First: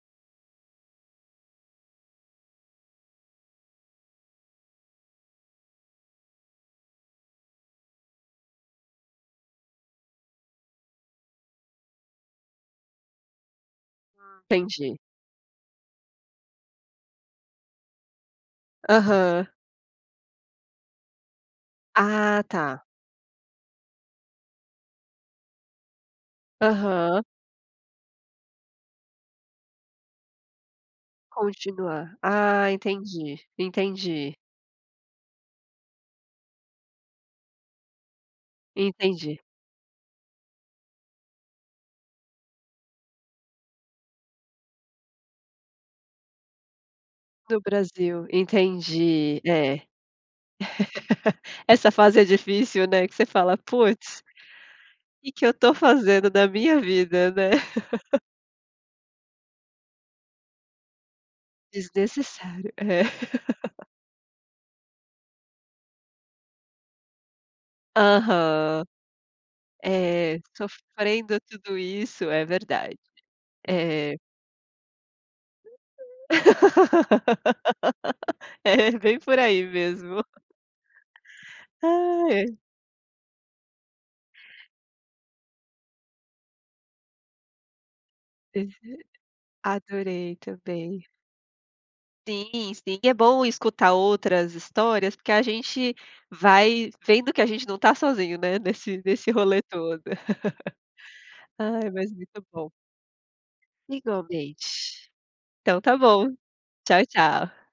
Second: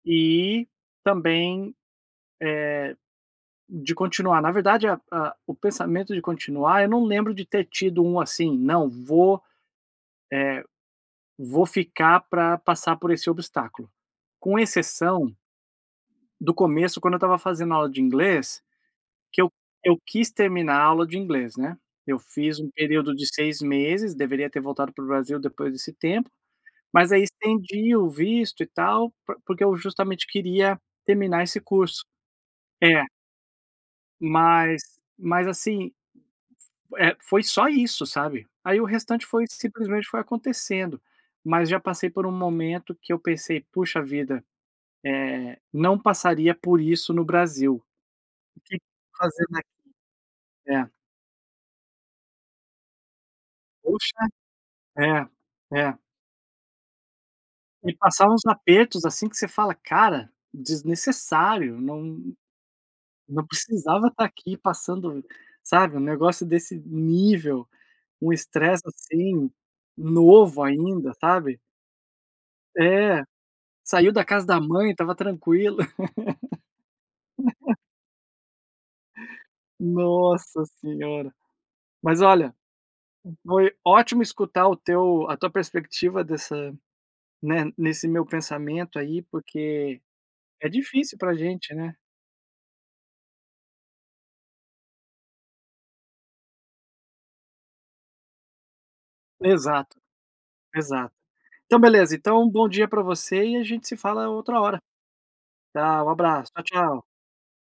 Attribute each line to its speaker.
Speaker 1: E também, eh, de continuar. Na verdade, a a o pensamento de continuar, eu não lembro de ter tido um, assim, "Não, vou, eh, vou ficar pra passar por esse obstáculo.",
Speaker 2: Ah,
Speaker 1: com
Speaker 2: entendi.
Speaker 1: exceção do começo, quando eu estava fazendo aula de inglês, que eu
Speaker 2: Aham.
Speaker 1: eu quis terminar a aula de inglês, né, eu
Speaker 2: Ah,
Speaker 1: fiz um
Speaker 2: tá.
Speaker 1: período de 6 meses, deveria ter voltado para o Brasil depois desse tempo, mas aí
Speaker 2: Aham.
Speaker 1: estendi o visto e tal, por porque eu justamente queria terminar esse curso.
Speaker 2: Continuar. Ah
Speaker 1: É.
Speaker 2: entendi, entendi.
Speaker 1: Mas mas, assim, eh, foi só isso sabe. Aí o restante
Speaker 2: Entendi.
Speaker 1: foi simplesmente foi acontecendo, mas já passei por um momento que eu pensei, "Puxa vida, eh, não passaria por isso no
Speaker 2: No
Speaker 1: Brasil.
Speaker 2: Brasil,
Speaker 1: O que
Speaker 2: entendi.
Speaker 1: fazendo aqui?".
Speaker 2: É,
Speaker 1: É.
Speaker 2: essa fase é difícil, né, que você fala, "Puts,
Speaker 1: Puxa. É,
Speaker 2: que que eu tô
Speaker 1: é.
Speaker 2: fazendo da minha vida.", né.
Speaker 1: Me passava uns apertos, assim, que você fala, "Cara, desnecessário, não
Speaker 2: Desnecessário, é.
Speaker 1: não precisava estar aqui passando", sabe, um negócio desse nível, um estresse,
Speaker 2: Aham,
Speaker 1: assim,
Speaker 2: é,
Speaker 1: novo ainda,
Speaker 2: sofrendo
Speaker 1: sabe.
Speaker 2: tudo isso, é verdade.
Speaker 1: É, saiu
Speaker 2: Eh
Speaker 1: da casa da mãe, estava tranquilo.
Speaker 2: É bem por aí mesmo.
Speaker 1: Nossa senhora, mas, olha,
Speaker 2: Ai.
Speaker 1: foi ótimo escutar o teu a tua perspectiva dessa, né, nesse meu
Speaker 2: Aham.
Speaker 1: pensamento aí, porque
Speaker 2: Adorei
Speaker 1: é
Speaker 2: também.
Speaker 1: difícil pra gente, né.
Speaker 2: Sim, sim, é bom escutar outras histórias, porque a gente vai vendo que a gente não tá sozinho, né, nesse nesse rolê
Speaker 1: Exato,
Speaker 2: todo.
Speaker 1: exato. Então,
Speaker 2: Ai, mas
Speaker 1: beleza, então,
Speaker 2: muito
Speaker 1: um bom
Speaker 2: bom.
Speaker 1: dia pra você e a gente se fala outra hora.
Speaker 2: Igualmente. Então tá
Speaker 1: Tá, um
Speaker 2: bom.
Speaker 1: abraço, tchau
Speaker 2: Tchau
Speaker 1: tchau.
Speaker 2: tchau.